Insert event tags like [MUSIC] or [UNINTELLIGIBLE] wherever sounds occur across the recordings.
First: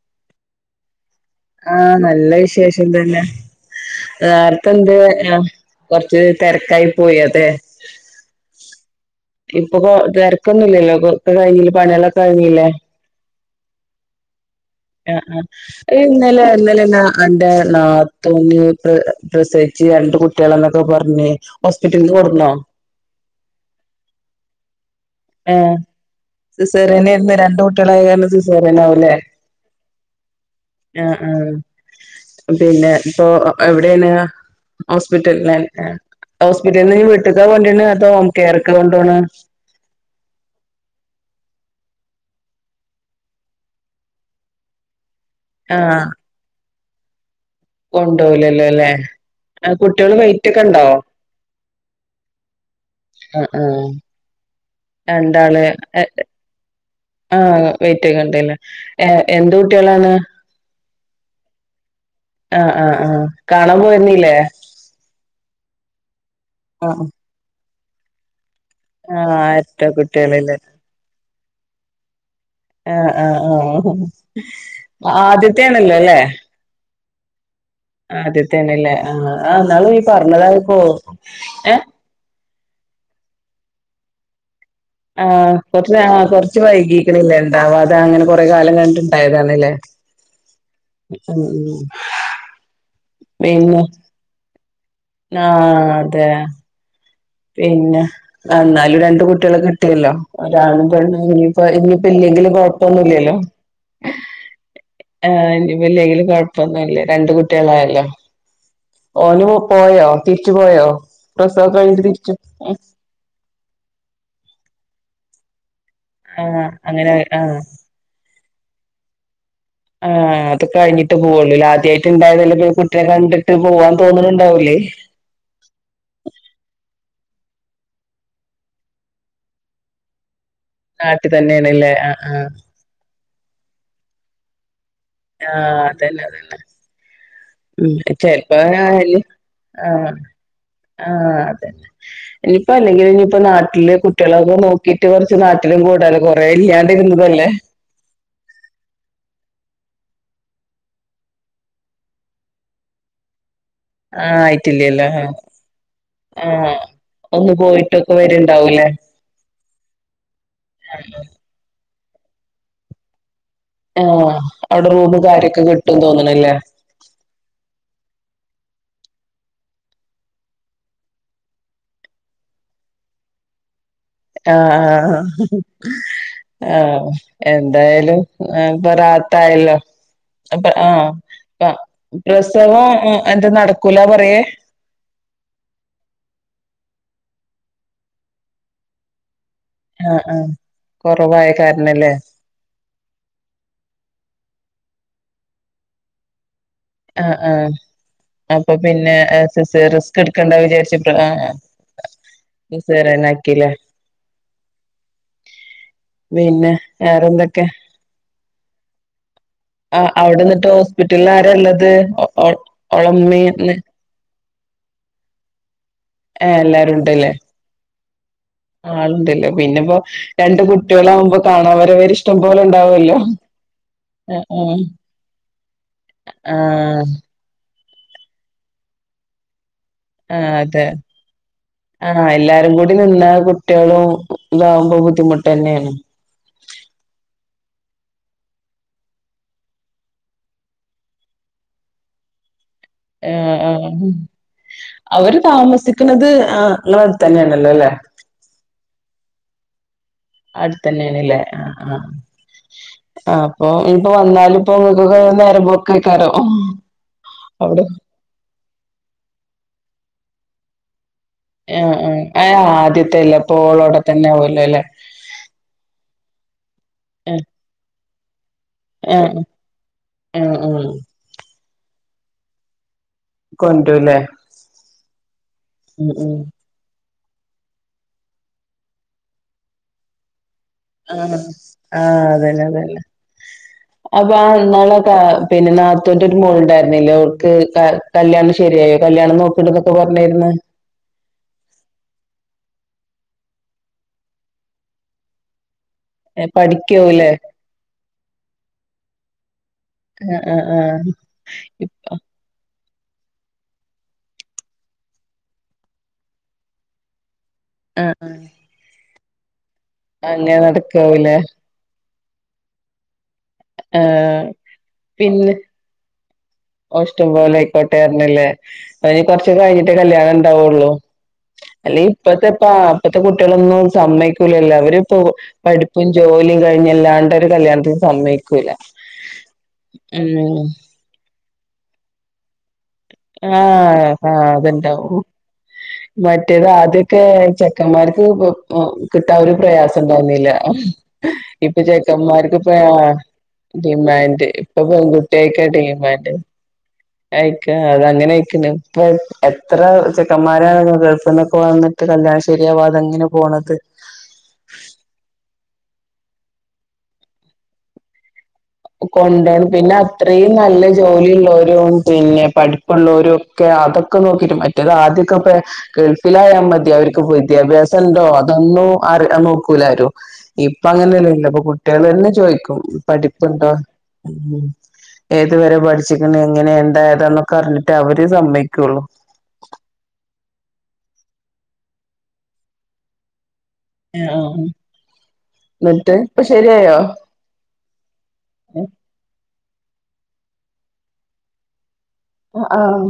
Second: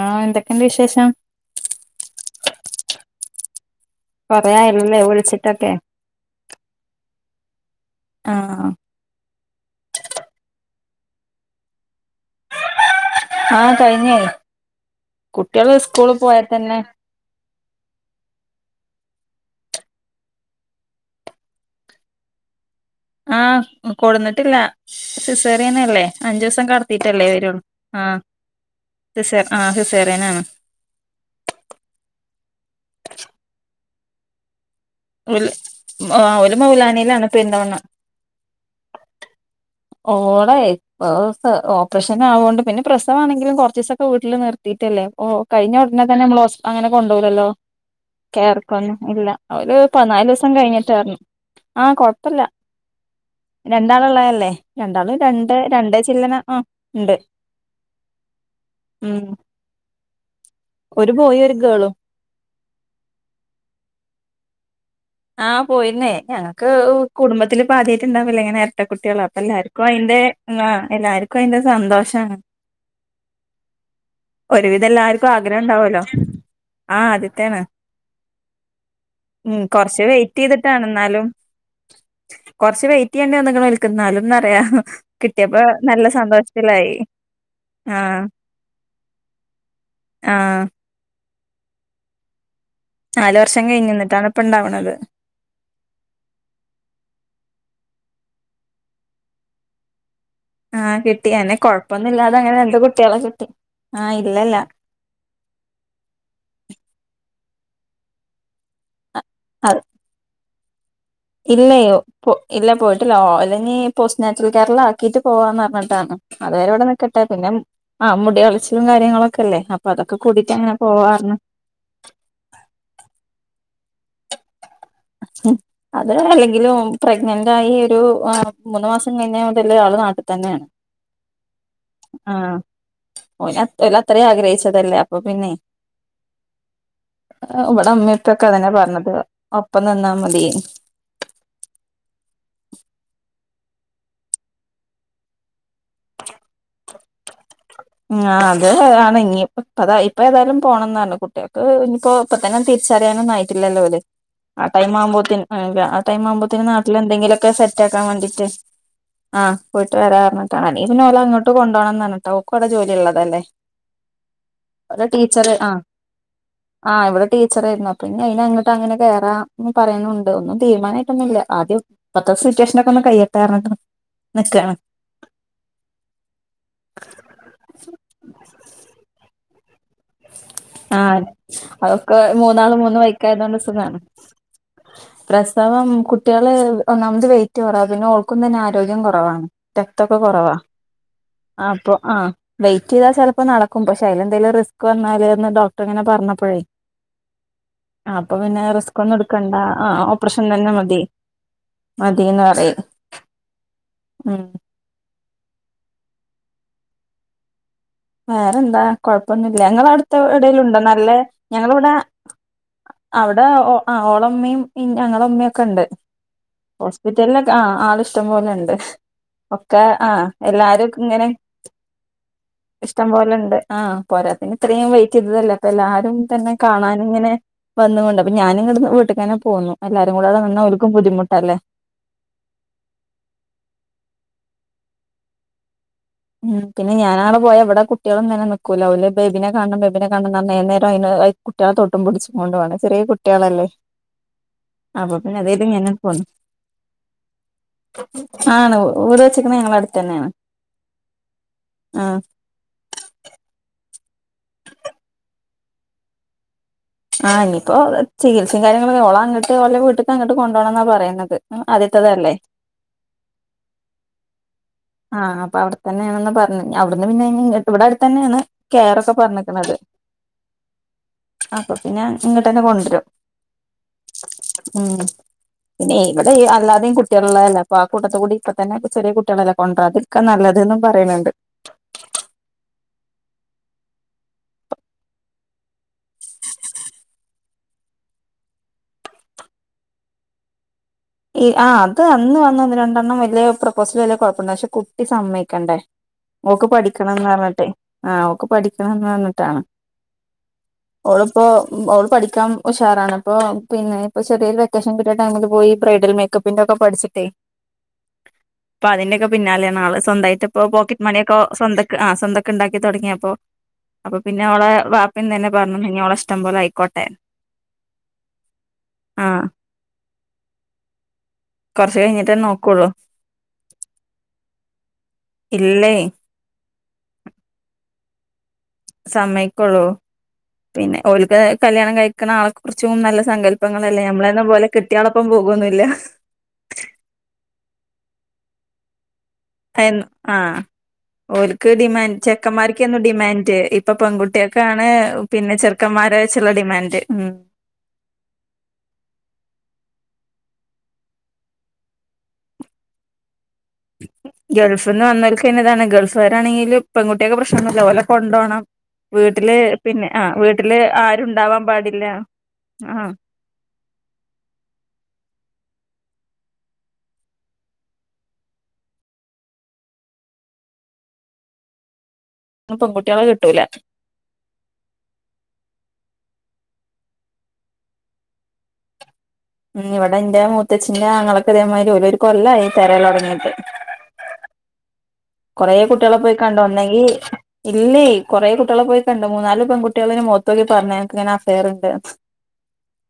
ആഹ് എന്തൊക്കെയുണ്ട് വിശേഷം? ആഹ്‌ നല്ല വിശേഷം തന്നെ കൊറേ ആയല്ലല്ലേ [UNINTELLIGIBLE] വിളിച്ചിട്ടൊക്കെ കൊറച്ച് തിരക്കായി പോയി അതെ. ആഹ് ഇപ്പോ പ്പോ തിരക്ക് ഒന്നും ഇല്ലല്ലോ. കഴിഞ്ഞില്ലേ പണിളൊക്കെ കഴിഞ്ഞില്ലെ? ആഹ് കഴിഞ്ഞെ. ആ ആ ഇന്നലെ തന്നെ ഇന്നലെ എന്നാ നിന്റെ നത്തുന് പ്രസവിച്ച് രണ്ട് കുട്ടികള എന്നൊക്കെ പറഞ്ഞ് ഹോസ്പിറ്റല്ന്ന് കൊണ്ടുവന്നോ? ആഹ് കൊണ്ടുവന്നിട്ടില്ല. ഏഹ് സിസറിയനല്ലേ അഞ്ചു ദിവസം കടത്തിട്ടല്ലേ സിസേറിയനായിരുന്നു രണ്ട് വെരെള്ളു കുട്ടികളായ ആഹ് കാരണം സിസേറിയൻ സിസ ആഹ് സിസേറിയനാണ്. ആ ആ പിന്നെ ഇപ്പൊ എവിടെണ്? ഹോസ്പിറ്റൽ ഓല് ലെ ആഹ് ഓല് ഹോസ്പിറ്റലന്ന് മൗലാനയിലാണ് വീട്ക്ക്ആണോ പെരിന്തമണ്ണ കൊണ്ടുവര്ണെ അതോ ഹോംകെയർക്ക കൊണ്ടോവ്ണത്? ഓളെ ഇപ്പൊ ഓപ്പറേഷൻ ആവൊണ്ട് പിന്നെ പ്രസവമാണെങ്കിലും കുറച്ച ദിവസൊക്കെ വീട്ടിൽ നി നിർത്തിട്ട് അല്ലെ ഓ കഴിഞ്ഞ ആഹ് ഉടനെ തന്നെ നമ്മള് അങ്ങനെ കൊണ്ടോവുലല്ലോ? കൊണ്ടോലല്ലോ ല്ലേ [UNINTELLIGIBLE] ഇല്ല അവര് കുട്ടികള് പതിനാല് വെയിറ്റ് ദിവസം ഒക്കെ ഉണ്ടോ കഴിഞ്ഞിട്ടാ പറഞ്ഞ്. ആഹ് കൊഴപ്പില്ല ആഹ് ആഹ് രണ്ടാള്ള്ഉള്ളതല്ലേ. രണ്ടാള് ഏഹ് ഉണ്ട് ആ വൈറ്റ് ഒക്കെ ഉണ്ടല്ലേ. ഏഹ് ഉം എന്ത് കുട്ടികളാണ്? ഒരു ബോയ് ഒരു ഗേളും ആഹ് ആഹ് ആഹ് കാണാൻ പോയിരുന്നില്ലേ? ആഹ് പോയിരുന്നേ. ഞങ്ങൾക്ക് ആഹ് കുടുംബത്തില് ഇപ്പൊ ആദ്യായിട്ടു ഉണ്ടാവല്ലേ ഇങ്ങനെ ഇരട്ട കുട്ടികള് അപ്പൊ ആഹ് എല്ലാർക്കും എരട്ട അതിന്റെ കുട്ടികളില്ലേ ആഹ് എല്ലാർക്കും അതിന്റെ സന്തോഷമാണ്. ആഹ് ആഹ് ആഹ് ഒരുവിധം എല്ലാർക്കും ആഗ്രഹം ആദ്യത്തെ ആണല്ലോ ഉണ്ടാവല്ലോ അല്ലേ? ആഹ് ആദ്യത്തെ ആണ് ആദ്യത്തേ ആണ്ലെ ആഹ് ആ അന്നാള് കൊറച്ച് ഇയ്യ് വെയിറ്റ് പറഞ്ഞതാപ്പോ ചെയ്തിട്ടാണ് ഓർക് എന്നാലും ഏഹ് കൊറച്ച് വെയിറ്റ് ചെയ്യേണ്ടി വന്നുക്ക്ണ് ഓല്ക്ക് എന്നാലും ന്ന് പറയാ ആഹ് കുറ കുറച്ച് നേര വൈകീക്കണില്ലേണ്ടാവാതെ അങ്ങനെ ആഹ് കൊറെ കാലം കഴിഞ്ഞ് ഇണ്ടായതാണല്ലേ? ആഹ് ഉം ഉം നാല് വർഷം പിന്നെ കഴിഞ്ഞ് ഇന്നട്ടാണ് ഇപ്പോ ഉണ്ടാവണത്. ആഹ് അതെ പിന്നെ എന്നാലും രണ്ട് കുട്ടികളെ കിട്ടിയല്ലോ. ഒരാണും ആഹ് പെണ്ണും കിട്ടി അന്നെ ഇനിയിപ്പോ ഇനിയിപ്പ കൊഴപ്പൊന്നും ഇല്ലാതെ ഇല്ലെങ്കിലും അങ്ങനെ രണ്ട് കുട്ടികളെ കൊഴപ്പൊന്നുല്ലല്ലോ. കിട്ടി ആഹ് ഇല്ലല്ല ആഹ് ഇനി ഇപ്പോ ഇല്ലെങ്കിലും കുഴപ്പൊന്നുല്ലേ രണ്ട് കുട്ടികളായല്ലോ. ഓനും പോയോ തിരിച്ചു പോയോ പ്രസവൊക്കെ ഇല്ലയ് കഴിഞ്ഞിട്ട് തിരിച്ചു ഇല്ല പോയിട്ടില്ല ഓലെ ഇഞ് പോസ് നാച്ചുൽ കെയർല് ആക്കീട്ട് പോവാന്ന് പറഞ്ട്ട് ട്ടാണ്. അത് ആഹ് വരെ ഇവടെ അങ്ങനെ നിക്കട്ടെ. പിന്നെ ആഹ് ആഹ് മുടി കളിച്ചിലും കാര്യങ്ങളൊക്കെല്ലേ. ആഹ് അത് കഴിഞ്ഞിട്ട് പോവൊള്ളുലെ ആദ്യായി ട്ട് ഇണ്ടായല്ലെ പിന്നെ കുട്ടിനെ കണ്ടിട്ട് പോവാൻ തോന്നുണൂണ്ടാവൂല്ലേ. ഹും അത് അല്ലെങ്കിലും പ്രഗ്നന്റ് ആയി ഒരു ആഹ് മൂന്ന് മാസം കഴിഞ്ഞ മുതലെ ആൾ നാട്ട് തന്നേണ്. നാട്ട് തന്നേണ്ല്ലേ ആഹ് ആഹ്. ഓല ഓലത്രയും ആഗ്രഹിച്ചതല്ലേ. അ പ്പൊ പിന്നെ, ആഹ് അതന്നെ അതന്നെ ഇവടെ ഉം ഉമ്മീഉപ്പക്കെ ചെലപ്പോ അതന്നേ പറഞ്ഞത്. ഇപ്പം നിന്നാ ആഹ് മതി. ആഹ് അതന്നെ. ഇനിപ്പ അല്ലങ്കിലും ഇഞ് പ്പം നാട്ടില് കുട്ട്യേളൊക്കെ നോക്കിട്ട് കൊർച്ച് നാട്ടിലും കൂടാലോ കൊ റെ ഇല്ലാണ്ടിരുന്നതല്ലേ. ഉം അത് ആണ് ഇഞ്ഞി. ഇപ്പ താ ഇപ്പ ഏതായാലും പോണം ന്നർഞ്ഞു. കുട്ട്യേൾക്ക് ഇനിയിപ്പോ ഇപ്പതന്നെണ് തിരിച്ചറിയാനൊന്നും ആയിട്ടില്ലല്ലോ ഓല്. ആഹ് ആ ടൈം ആയിട്ടില്ലല്ലോ ആഹ് ആവുമ്പോത്തിന് ആ വ്യ ടൈം ആവുമ്പത്തിന് ആഹ് നാട്ടിൽ എന്തെങ്കിലോക്കെ ഒന്ന് സെറ്റ് ആക്കാൻ പോയിട്ടൊക്കെ വാണ്ടിട്ട്. വരുണ്ടാവൂലേ ആഹ് പോയിട്ട് വരാ പർഞ്ഞിട്ടാണ്. അല്ലങ്കി പിന്നേ ഓലങ്ങട്ട് കൊണ്ടോണംന്ന് പറഞ്ഞിട്ടാ ഓക്കും അവ്ടെ ജോലിള്ളതല്ലേ. ഏഹ് അവ്ടെ റൂമും കാര്യൊക്കെ കിട്ടുംന്ന് തോന്ന്ണ്ല്ലേ. ആഹ് ഇവിടെ ടീച്ചറേര്ന്നു. അപ്പൊ ഇനി അയിനങ്ങട്ട് അങ്ങനെ കേറാ ന്ന് പറയുണൂണ്ട് ഒന്നും തീരുമാനായിട്ടൊന്നുല്ല. ആദ്യം ഇപ്പത്തെ സിറ്റുവേഷനൊക്കൊന്ന് കയ്യട്ടെ പർഞ്ഞിട്ടാണ്. ആഹ് ആഹ് ആഹ്. ആഹ്. എന്തായാലും ഇപ്പൊ റാഹത്തായല്ലോ. അപ്പ ആഹ് അ അതൊക്കെ മൂന്നാള് പ്രസവം മൂന്ന് എന്താ വൈക്കായതുകൊണ്ട് സുഖാണ് നടക്കൂലാ പറയേ? പ്രസവം കുട്ട്യേള് ഒന്നാമത് വെയിറ്റ് കൊറവാ. പിന്നെ ഓൾക്കും തന്നെ ആരോഗ്യം കൊറവാണ്. രക്‌തൊക്ക ആഹ് ആഹ് കൊറവാ കൊറവായ ആപ്പം കാരണല്ലേ ആഹ് വെയിറ്റ് ചെയ്താ ചെലപ്പം നടക്കും. പക്ഷെ അതിൽ എന്തേലും റിസ്ക് വന്നാല്ന്ന് ഡോക്ടർ ഇങ്ങനെ പറഞ്ഞപ്പഴേ. ആഹ് ആഹ് അപ്പ റിസ്ക് പിന്നെ ഒന്നും എടുക്കണ്ട സിസേ ആഹ് റിസ്ക് ഓപ്പറേഷൻ ഇട്ക്കണ്ട തന്നെ മതി വിചാരിച്ചിട്ട് ആഹ് ആഹ്. മതിന്ന് പറയും സിസേറിയനാക്കി ല്ലേ. ഉം പിന്നെ വേറെന്തൊക്കെ? വേറെന്താ കൊഴപ്പൊന്നുല്ല. ഇങ്ങളെ ആഹ് അവ്ട്ത്തെ അവിടെന്നിട്ട് ഏടെലുണ്ടോ നല്ലെ, ഹോസ്പിറ്റലിൽ ഞങ്ങളവ ആരാള്ളത് ടാ, അവടെ ഓളമ്മീം ഒ ആഹ് ഓളമ്മിം ഞങ്ങളെ ഇമ്മിം ഒക്കെണ്ട്. ഏ എല്ലാരും ഉണ്ടല്ലേ ഹോസ്പിറ്റൽലൊക്കെ ആഹ് ആള് ഇഷ്ടം പോലെണ്ട്. ആളുണ്ടല്ലോ ഒക്കെ ആഹ് എല്ലാരുംക് ഇങ്ങനെ കാണാ വരവര്ശ് ട്ടംപോലെണ്ട ഇഷ്ടം പോലെ ണ്ട്. ആഹ് പോരാത്തേന് ഇത്രീം വെയ്റ്റെയ്തതല്ലേ. അപ്പൊ എല്ലാരും തന്നെ കാണാന് ഇങ്ങനെ, വന്നുണ്ട്. അപ്പ ഞാന് ഇങ്ങട് ന്ന് വീട്ട്ക്കെന്നെ പോന്നു. എല്ലാരും കൂടെ അവ്ടെ ആഹ് നിന്നാ അതെ ഓൽക്കും ബദ്ധിമുട്ടല്ലേ. ആഹ് എല്ലാരും കൂടി നിന്നാ കുട്ട്യേളും ഇതാവുമ്പം ബുദ്ധിമുട്ടെന്നേണ്. ഉം പിന്നെ ഞാനാടെ പോയാ ഇവടെ കുട്ട്യേള്ങ്ങനെ നിക്കൂല. ഓല് ബേബിനെ കാണണം ബേബിനെ കാണണം ന്ന് പർഞ് ഏത് നേരും അയ്ന് അഹ് കുട്ട്യേളെ തൊട്ടും പുട്ച്ചുങ്ങോണ്ടും ആണ്. ചെറ്യേ ആഹ് കുട്ട്യേളല്ലേ. ആഹ് അവര് താമസിക്ണത് ആഹ് ഇങ്ങളെട്ത്തന്നേണല്ലോ ല്ലെ. ആണ് വീട് വെച്ച്ക്ണത് ഞങ്ങളെട്ത്തെന്നേണ്. അടുത്തന്നേണ് ല്ലേ ആഹ് ആഹ്. അപ്പോ ഇനിപ്പോ വന്നാലും പ്പൊ ഇങ്ങക്കൊക്കെ നേരം പോക്കേക്കാരം. ആഹ് ഇനിപ്പോ അവിടെ ചികിത്സയും കാര്യങ്ങളൊക്കെ ഓളങ്ങട്ട് ഓലെ വീട്ട് ക്ക് അങ്ങട്ട് കൊണ്ടോണം ന്നാ പറയ്ണത്. എന് ആഹ്. ഏഹ് ആദ്യത്തല്ലെ അപ്പോ ഓളോടെ തന്നെ ആവൊല്ലോ ല്ലെ. ആഹ് അപ്പ അവിടെത്തന്നാണ്ന്ന് പറഞ്ഞ് നി അവിട്ന്ന് പിന്നെ ഇനി ആഹ് ഇവിടെ അടുത്തന്നെയാണ് കെയറൊക്കെ ആഹ് പറഞ്ഞിക്കണത് ആഹ് ആഹ് അപ്പൊ പിന്നെ ഇങ്ങട്ടന്നെ കൊണ്ടരും കൊണ്ടരൂല്ലേ ഉം ന്നെ ഉം ഇവിടെ ഉം അല്ലാതെയും കു ട്ട്യേ ളതല്ലൊ അപ്പൊ ആ കൂട്ടത്ത്കൂടി ഇപ്പ തന്നെ ചെറിയ കുട്ടികളെല്ലെ കൊണ്ടരാതിരിക്ക നല്ലത്ന്നും ആഹ് ആഹ് അതെല്ലെ അതെല്ലെ [INAUDIBLE] അപ്പൊ അ ന്നാള് ക പിന്നെ നാത്തൂന്റോരു മോളണ്ടായിരുന്നില്ലേ ഓൾക്ക് ക കല്യാണ ശരിയായ കല്യാണം നോക്കിണ്ട്ന്നൊക്കെ പറഞ്ഞിര്ന്ന് ഇ ആഹ് അത് അന്ന് വന്നന്ന് രണ്ടെണ്ണം വല്യ പ്രൊപ്പോസല് വല്യ കൊഴപ്പുണ്ട് പക്ഷെ കുട്ടി സമ്മയ്ക്കണ്ടേ ഓക്ക് പഠിക്കണന്ന് പഠിക്കാവൂലേ പറഞ്ഞിട്ടെ ആഹ് ഓക്ക് പഠിക്കണന്ന് പറഞ്ഞിട്ടാണ് ആഹ് ആഹ് ആഹ് ഓളിപ്പോ ഓള് പഠിക്കാം ഉഷാറാണപ്പൊ പിന്നെ പ്പൊ ചെറിയ വെക്കേഷൻ കിട്ടിയ ടൈമില് പോയി ബ്രൈഡൽ മേക്കപ്പിന്റെക്കെ പഠിച്ചിട്ടേ ആഹ് ആഹ് അപ്പൊ അതിന്റെക്കെ പിന്നാലെയാണാള് അങ്ങനെ സ്വന്തായിട്ടിപ്പൊ പോക്കറ്റ് മണിയൊക്കെ നടക്കാവൂലേ സ്വന്ത ആഹ് സ്വന്തൊക്കെ ഉണ്ടാക്കി തുടങ്ങിയപ്പോ അപ്പൊ ആഹ് പിന്നെ ഓ ളെ വാപ്പി തന്നെ പറഞ്ഞുെ ഇനി ഓളെ ഇഷ്ടം പോലെ ആയി ഓ ഇഷ്ടംപോലെ ആയിക്കോട്ടെർന്നല്ലേ അ അനി ആഹ് കൊറച്ച് കഴിഞ്ഞിട്ടെ കല്യാണം ഇണ്ടാവുള്ളു അല്ല കൊറച്ച് കഴിഞ്ഞിട്ടേ ഇപ്പത്തെപ്പ നോക്കുള്ളൂ ഇപ്പത്തെ കുട്ടികളൊന്നും സമ്മയ്ക്കൂലല്ലോ അവര്പ്പോ ഇല്ലേ പഠിപ്പും ജോലിയും കഴിഞ്ഞല്ലാണ്ട ഒരു കല്യാണത്തിന് സമ്മയിക്കൂല്ല സമ്മയക്കുള്ളൂ പിന്നെ ഓൽക്ക് കല്യാണ കഴിക്കണ ആള ച്ചും നല്ല സങ്കല്പങ്ങളല്ലേ ആഹ് നമ്മളന്നെ പോലെ കിട്ടിയാളൊപ്പം പോകൊന്നില്ല മറ്റേതാദ്യ ക്കെ ചെക്കന്മാർക്ക് [UNINTELLIGIBLE] കിട്ടാ ഒരു പ്രയാസം തോന്നീല ആഹ് ഓൽക്ക് ഇപ്പൊ ഡിമാൻഡ് ചേക്കന്മാർക്ക് പ്രേമ ചെക്കന്മാർക്കെന്നു ഡിമാൻഡ് ഇപ്പൊ ഡിമാൻഡ് ഇപ്പൊ പെൺകുട്ടികൾക്കാണ് പിന്നെ പെൺകുട്ട്യേക്കാ ചെറുക്കന്മാരെ ഡിമാൻഡ് വെച്ചുള്ള ഡിമാൻഡ് ഉം ആയി അത അങ്ങനെ ആയിക്ക്ണ് ഇപ്പ എത്ര ചെക്കന്മാരാണ് ഗൾഫ്ന്നൊക്കെ വന്ന് കല്യാണശ്ശേരിയാവാതങ്ങനെ പോണത് ഗൾഫ്ന്ന് വന്നോർക്ക്ന്നെതാണ് ഗൾഫാരാണെങ്കില് പെൺകുട്ട്യേക്ക് പ്രശ്നോന്നില്ല ഓലെ കൊണ്ടോണം വീട്ടില് കൊണ്ടോണം പിന്നെ ആ അത്രയും വീട്ടില് നല്ല ആരുണ്ടാവാൻ ജോലിള്ളോരും പാടില്ല പിന്നെ ആഹ് പഠിപ്പുള്ളോരും ക്കെ അതൊക്കെ നോക്കീട്ട് മറ്റേ ആദ്യൊക്കെപ്പ ഗൾഫിലായാ മതി അവർക്ക് പോയി വിദ്യാഭ്യാസം ഉണ്ടോ അതൊന്നും അറി നോക്കൂലാരു ഇപ്പൊ അങ്ങനെയല്ലല്ല ഇപ്പൊ കുട്ട്യേലന്നെ ചോയ് പെൺകുട്ട്യോളെ കെ - പ്പ്ണ്ടോ ഉം ഏതുവരെ പഠിച്ചിക്ക്ണ് എങ്ങനെ എന്താ ഏതാന്നൊക്കെ അറിഞ്ഞിട്ടെ അവര് സമ്മയ്ക്കുള്ളൂ ഉം ഇവിടെ ഇന്റെ മൂത്തച്ചീന്റെ ആങ്ങളക്ക് ഇതേമാതിരി ഓലൊരു കൊല്ലായി തിരയാലോടങ്ങട്ട് മ്യാവു കൊറെ കുട്ട്യേളെ പോയി കണ്ട് വന്നെങ്കി ഇല്ലേ കുറെ കുട്ടിളെ പോയി കണ്ട് മൂന്നാല് പെൺകുട്ട്യേള് മൊത്തോക്കി പറഞ് എനക്ക്ങ്ങനെ അഫെയർണ്ട് ആഹ്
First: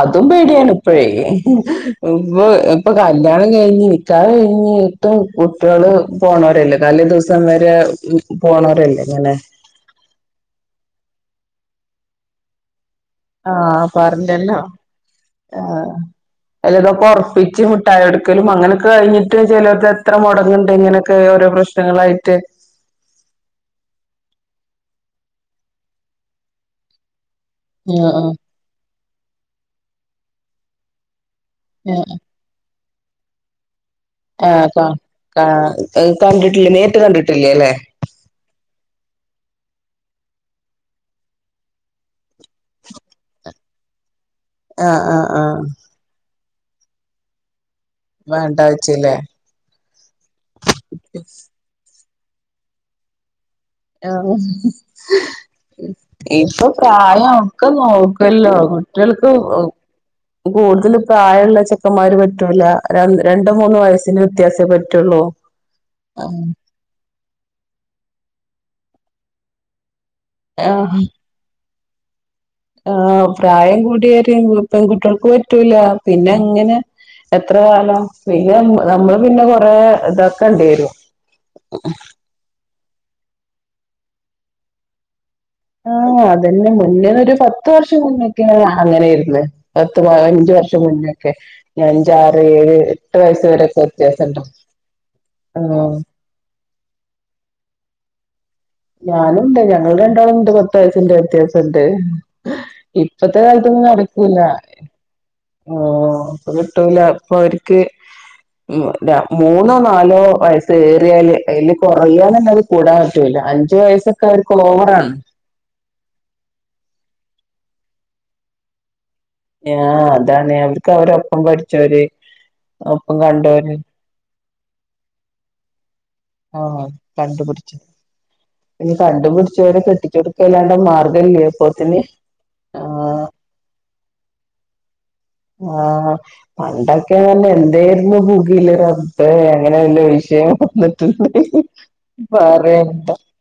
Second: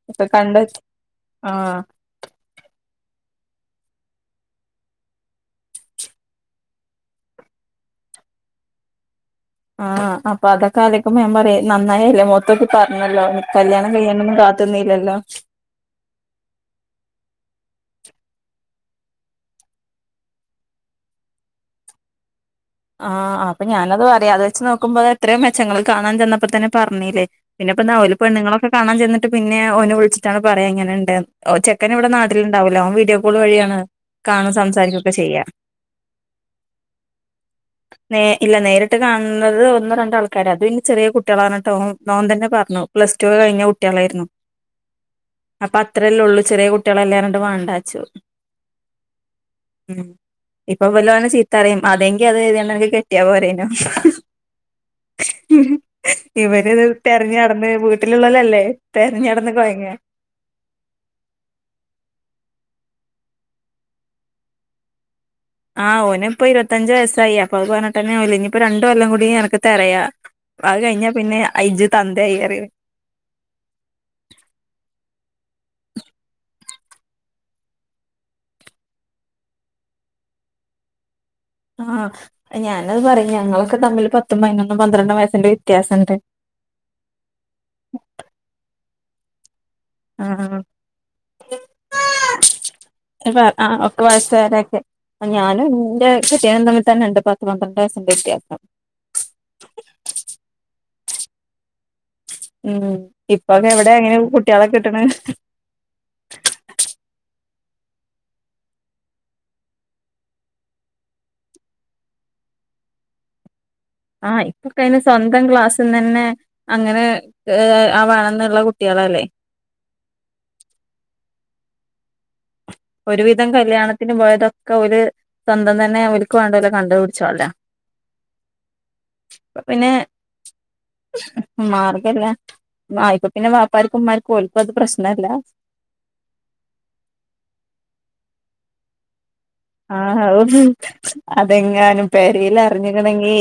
അതും പേടിയെന്നു ഇപ്പഴേ ആഹ് ഇപ്പ ഇപ്പൊ കല്യാണം കഴിഞ്ഞ് നിക്കാഹ് കഴിഞ്ഞിട്ടും കുട്ട്യേള് പോണോരല്ലേ തലെ ദിവസം വരെ പോണോരല്ലേ ഇങ്ങനെ ആഹ് അപ്പൊ അതൊക്കെ അലോയ്ക്കുമ്പോ ഞാൻ പറയും നന്നായല്ലേ മൊ ഇത്തൊക്കെ പറഞ്ഞല്ലോ ആഹ് കല്യാണം കയ്യാനൊന്നും പറഞ്ഞല്ലോ കാത്തിന്നില്ലല്ലോ ആഹ് അല്ലതൊക്കെ ഉറപ്പിച്ച് മുട്ടായോടുക്കലും അങ്ങനോക്കെ കഴിഞ്ഞിട്ട് ചിലർക്ക് എത്ര മുടങ്ങുണ്ട് ഇങ്ങനെക്കെ ഓരോ പ്രശ്ന പ്രശ്നങ്ങളായിറ്റ് ആ അപ്പ ഞാനത് പറ്യാ അത് വെച്ച് നോക്കുമ്പോ അത് എത്രയും മെച്ചങ്ങള് കാണാൻ ചെന്നപ്പോ തന്നെ പറഞ്ഞീല്ലേ പിന്നെപ്പൊന്താ ആഹ് ഓല് ആഹ് പെണ്ണ് ങ്ങളൊക്കെ കാണാൻചെന്ന്ട്ട് പിന്നെയാ ഓന് വിൾച്ച്ട്ടാണ് പറ്യാ ഇങ്ങനണ്ട്ന്ന് ഓ ചെക്കൻന് ഇവ്ടെ നാട് ട്ട്ല് ഉണ്ടാവൂല ഓൻ വീഡിയോ കോള് വഴിയാണ് ആ കാണും കാ സംസാരിക്കൊക്കെ ചെയ്യാ കാ കണ്ട്ട്ടില്ല്യ നേരിട്ട് കണ്ട്ട്ട്ല്ല്യ ലേ നേ ഇല്ല നേരിട്ട് കാൺണത് ഒന്നോ രണ്ട് ആൾക്കാരാ അതും ഇനി ചെറ്യേ കുട്ട്യേളാർഞ്ട്ട് ഓൻ ഓൻ തന്നെ പർഞ്ഞു പ്ലസ്റ്റു ഒക്കെ കഴിഞ്ഞ കുട്ട്യേളേര്ന്നു ആഹ് ആഹ് ആഹ് ഇത്രയല്ലേ ഒള്ളൂ ചെറ്യേ കുട്ട്യേളെല്ലേർഞ്ട്ട് വാണ്ടാച്ചു വേണ്ട വെച്ചില്ലേ ഉം ഇപ്പൊ വല് ഓനെ ചീത്തറിം അതെങ്കി അത് കെര്തിയാണ്ട് അൻക്ക് കെട്ട് കെട്ട്യാ പോരെയ്നോ ഇപ്പൊ ഇവര് ത് പ്രായം തെര്ഞ്ഞട് ഇമ്മേ ഒക്കെ നോക്കല്ലോ വീട്ട്ലുള്ളലല്ലേ തെര്ഞ്ഞട്ന്ന് കൊയ്ങ്ങാ കൂടുതല് പ്രായള്ള ചെക്കന്മാര് പറ്റൂല ര രണ്ട് മൂന്ന് വയസ്സിന് വ്യത്യാസേ പറ്റുള്ളൂ ആ ഓന് ഇപ്പൊ ഇരുപത്തഞ്ച് വയസ്സായി അപ്പൊ അത് പറഞ്ഞിട്ട്ന്നെ ഓല് ഇനിയിപ്പൊ രണ്ട് കൊല്ലം കൂടി അനക്ക് തെരയാ ആ അത് കഴിഞ്ഞാ പിന്നെ അയ്ജ് തന്തായിറ്യ ആ പ്രായം കൂടിയോര് പെൺകുട്ട്യേൾക്ക് പറ്റൂല പിന്നെ ങ്ങനെ എത്ര കാലം പിന്നെ മ് നമ്മള് പിന്നെ കൊറെ ഇതക്കണ്ട്യരും ആ ഞാനത് പറയും ഞങ്ങളൊക്കെ തമ്മില് പത്തും പതിനൊന്നും പന്ത്രണ്ടും വയസ്സിന്റെ വ്യത്യാസണ്ട് ഇതന്നെ മുന്നേ ഒരു പത്ത് വർഷം മുന്നക്കെ അങ്ങനേര്ന്ന് പത്ത് പൈനഞ്ച് ആഹ് വർഷം മുന്നേക്കെ ഞാ അഞ്ചു ആറ് ഏഴ് എട്ട് ഇപ്പ വയസ്സ് വരെക്കെ ആഹ് ഒക്കെ വ്യത്യാസംണ്ടാവും വയസ്സായവരൊക്കെ ഞാനും എന്റെ കെട്ടിയോനും തമ്മിൽ തന്നെണ്ട് പത്ത് പന്ത്രണ്ട് വയസിന്റെ വ്യത്യാസം ഞാനുണ്ട് ഞങ്ങൾ രണ്ടാള്ണ്ട് പത്ത് വയസിന്റെ വ്യത്യാസണ്ട് ഉം ഇപ്പത്തെ ഇപ്പൊക്കെ കാലത്തൊന്നും എവിടെ എങ്ങനെ നടക്കൂല കുട്ടികളെ കിട്ടണ് ആ ഇപ്പൊ കിട്ടൂല ഇപ്പൊ ഓര്ക്ക് ഉം ല മൂന്നോ നാലോ വയസ്സ് ഏറിയല് അയ്ല് കുറയാനല്ലാതെ കൂടാൻ പറ്റൂല അൻ അഞ്ചു വയസ്സക്കെ അവര്ക്ക് ഓവറാണ് ഇപ്പം ക്ലാസ്സിന്ന് ന്നെ അങ്ങനെ ഏ ആവണംന്നുള്ള കുട്ട്യേളല്ലേ ആ അതാണ് അവര്ക്ക് അവരൊപ്പം പഠിച്ചോര് ഒപ്പം ഒരുവിധം കണ്ടോര് കല്യാണത്തിന് പോയ്തൊക്കെ ഓല് സ്വന്തം തന്നെ ഓൽക്ക് വാണ്ടോലെ ആഹ് കണ്ട് പുട്ച്ചോല കണ്ടുപിടിച്ചു പിന്നെ കണ്ടുപിട്ച്ചോരെ പിന്നെ കെട്ടിച്ചൊട്ക്കല്ലാണ്ട മാർഗ്ഗംല്ല്യ അപ്പോത്തിന് ആയിപ്പ പിന്നെ വാപ്പാര്ക്കും ഉമ്മാര്ക്കും ഓൽക്കും അത് പ്രശ്നംല്ല ആ പണ്ടൊക്കെർഞ്ഞ എന്തേര്ന്നു പുകില് റബ് റബ്ബേ അങ്ങനെ വല്ല ആഹ് വിഷയം വന്നിട്ട് ണ്ടെങ്കി അതെങ്ങാനും പെരേൽ പറയേണ്ട അറിഞ്ഞിക്കണെങ്കി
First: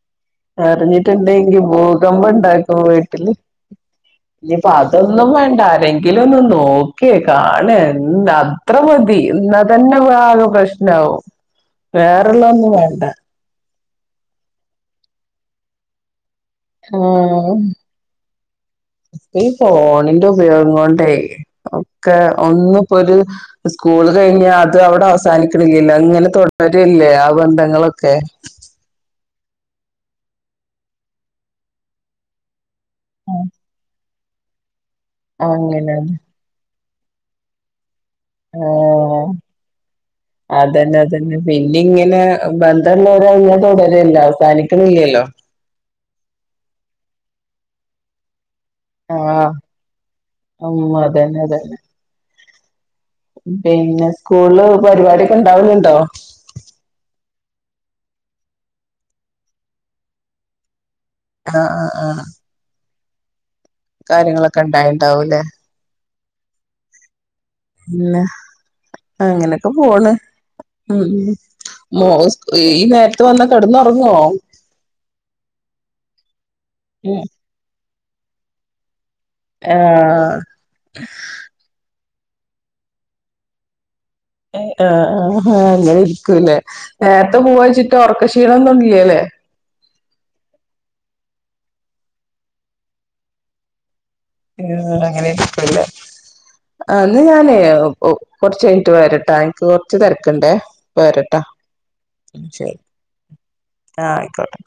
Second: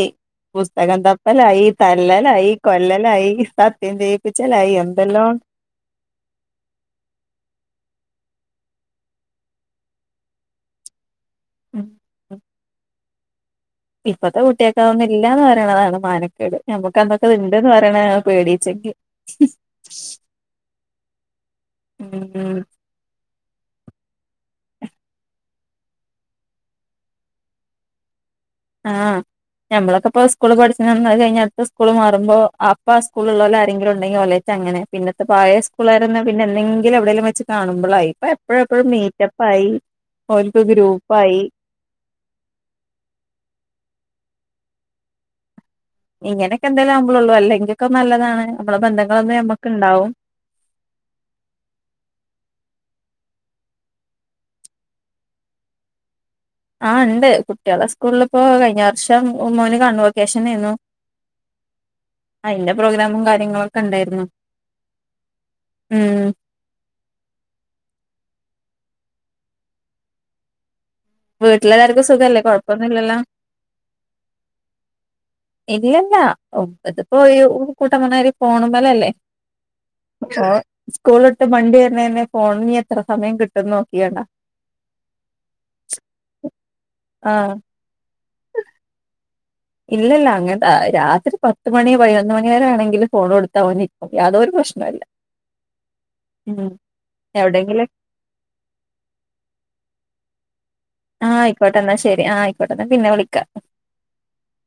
പുസ്തകം അറിഞ്ഞിട്ടുണ്ടെങ്കി തപ്പലായി ഭൂകമ്പം തല്ലലായി ണ്ടാക്കും കൊല്ലലായി വീട്ട്ല് സത്യം ഇഞ്ഞി പ്പ ചെയ്യിപ്പിച്ചലായി അതൊന്നും എന്തെല്ലാം വേണ്ട ആരെങ്കിലും ഒന്നും നോക് നോക്കെ കാണെ ന്താ അത്ര മതി എന്നാ തന്നെ ഭാ ആകെ പ്രശ്നാവും വേറെള്ളത് ഒന്നും വേണ്ട ഇപ്പത്തെ കുട്ട്യേക്ക് അത് ഒന്നും ഇല്ലാന്ന് പറയ്ണതാണ് മാനക്കേട് നമ്മക്കന്നൊക്കെ അത് ആഹ് ണ്ട്ന്ന് പറയ്ണാണ് പേടീച്ചങ്കി ഈ ഫോണിന്റെ ഉപയോഗം കൊണ്ടേയ് ഒക്കെ ഉം ഒന്നും പ്പോ ഒര് സ്കൂള് കഴിഞ്ഞ അത് അവ്ടെ അവസാനിക്ക്ണ്ല്ല്യല്ലോ അങ്ങനെ തുടരല്ലേ ആ ബന്ധങ്ങളൊക്കെ ആഹ് ഞ്ഞമ്മളൊക്ക പ്പോ സ്കൂൾ പഠിച്ണ അന്ന് അത് കഴിഞ്ഞ് അടുത്ത് സ്കൂള് മാറുമ്പോ അപ്പ ആ സ്കൂള് ഉള്ളോലെ ആരെങ്കിലും ഉണ്ടെങ്കി ഒലേയ്റ്റ് അങ്ങനെ പിന്നത്തെ പഴയ അങ്ങനെണ് സ്കൂളായിരുന്ന പിന്നെ എന്നെങ്കില് എവ്ടേലും വെച്ച് കാണുമ്പളായി ഇപ്പ എപ് പ്പോഴ എപ്പോഴും ആഹ് മീറ്റപ്പായി ഓല്ക്ക് ഗ്രൂപ്പായി ഇന്നി ഇങ്ങനെ ബന്ധമുള്ളവര അങ്ങ തുടരല്ല അവസാനിക്കുന്നില്ലല്ലോ ഇങ്ങനെയൊക്കെ എന്തോലു ആവുമ്പളള്ളൂ അല്ലെങ്കിലൊക്കെ നല്ലതാണ് നമ്മളെ ബന്ധങ്ങളൊന്നും ആഹ് നമ്മക്ക് ഉണ്ടാവും ഉം അതന്നെ അതന്നെ പിന്നെ സ്കൂളില് പരിപാടിഒക്കെ ഉണ്ടാവല്ണ്ടോ ആ ഇണ്ട് കുട്ടികളെ സ്കൂളിലിപ്പോ കഴിഞ്ഞ വർഷം മോന് കോൺ വൊക്കേഷനേർന്നു ആഹ് ആഹ് ആഹ് അതിന്റെ പ്രോഗ്രമും കാര്യങ്ങളും കാര്യങ്ങളൊക്കെ ണ്ടായോണ്ടാവുംല്ലേ ഉം ഉം ന്ന അങ്ങനെയൊക്കെ പോണ് ഉം വീട്ടിലെല്ലാർക്കും മോ സുഖല്ലേ ഈ നേരത് വന്ന കിടന്ന് ഉറങ്ങുവോ ഇനി യല്ല ത്പ്പോ ഉം. കൂട്ട മുന്നരി പോണ മേൽ അല്ലേ ആഹ് [UNINTELLIGIBLE] സ്കൂള്ട്ട് വണ്ടി വരണ തന്നെ പോണങ്കി എത്ര സമയം കിട്ടുംന്ന് നോക്കിയത അഹ് അഹ് ആഹ് അങ്ങനെ ഇരിക്കൂല്ലേ നേരത്തെ ആഹ് പൂവച്ചിട്ട് ഉറക്കക്ഷീണമൊന്നും ഇല്ലലേ ഇല്ല ഇല്ല അങ്ങനത്തെ രാത്രി പത്തുമണി പതിനൊന്ന് മണി വരെ ആണെങ്കിൽ ഫോൺ കൊടുത്താ [UNINTELLIGIBLE] ഓക്കെ അതൊരു [UNINTELLIGIBLE] അങ്ങനെ ഇരിക്കുവല്ലേ ഉം അന്ന് ഞാനേ എവിടെയെങ്കിലും കുറച്ച് കഴിഞ്ഞട്ട് വരട്ടാ നിക്ക് കുറച്ച് തിരക്കുണ്ടേ ആഹ് വരട്ടാ ആയിക്കോട്ടെ ന്നാ ശരി അഹ് ആയിക്കോട്ടെ ന്നാ പിന്നെ വിളിക്കാ ആഹ് ആയിക്കോട്ടെ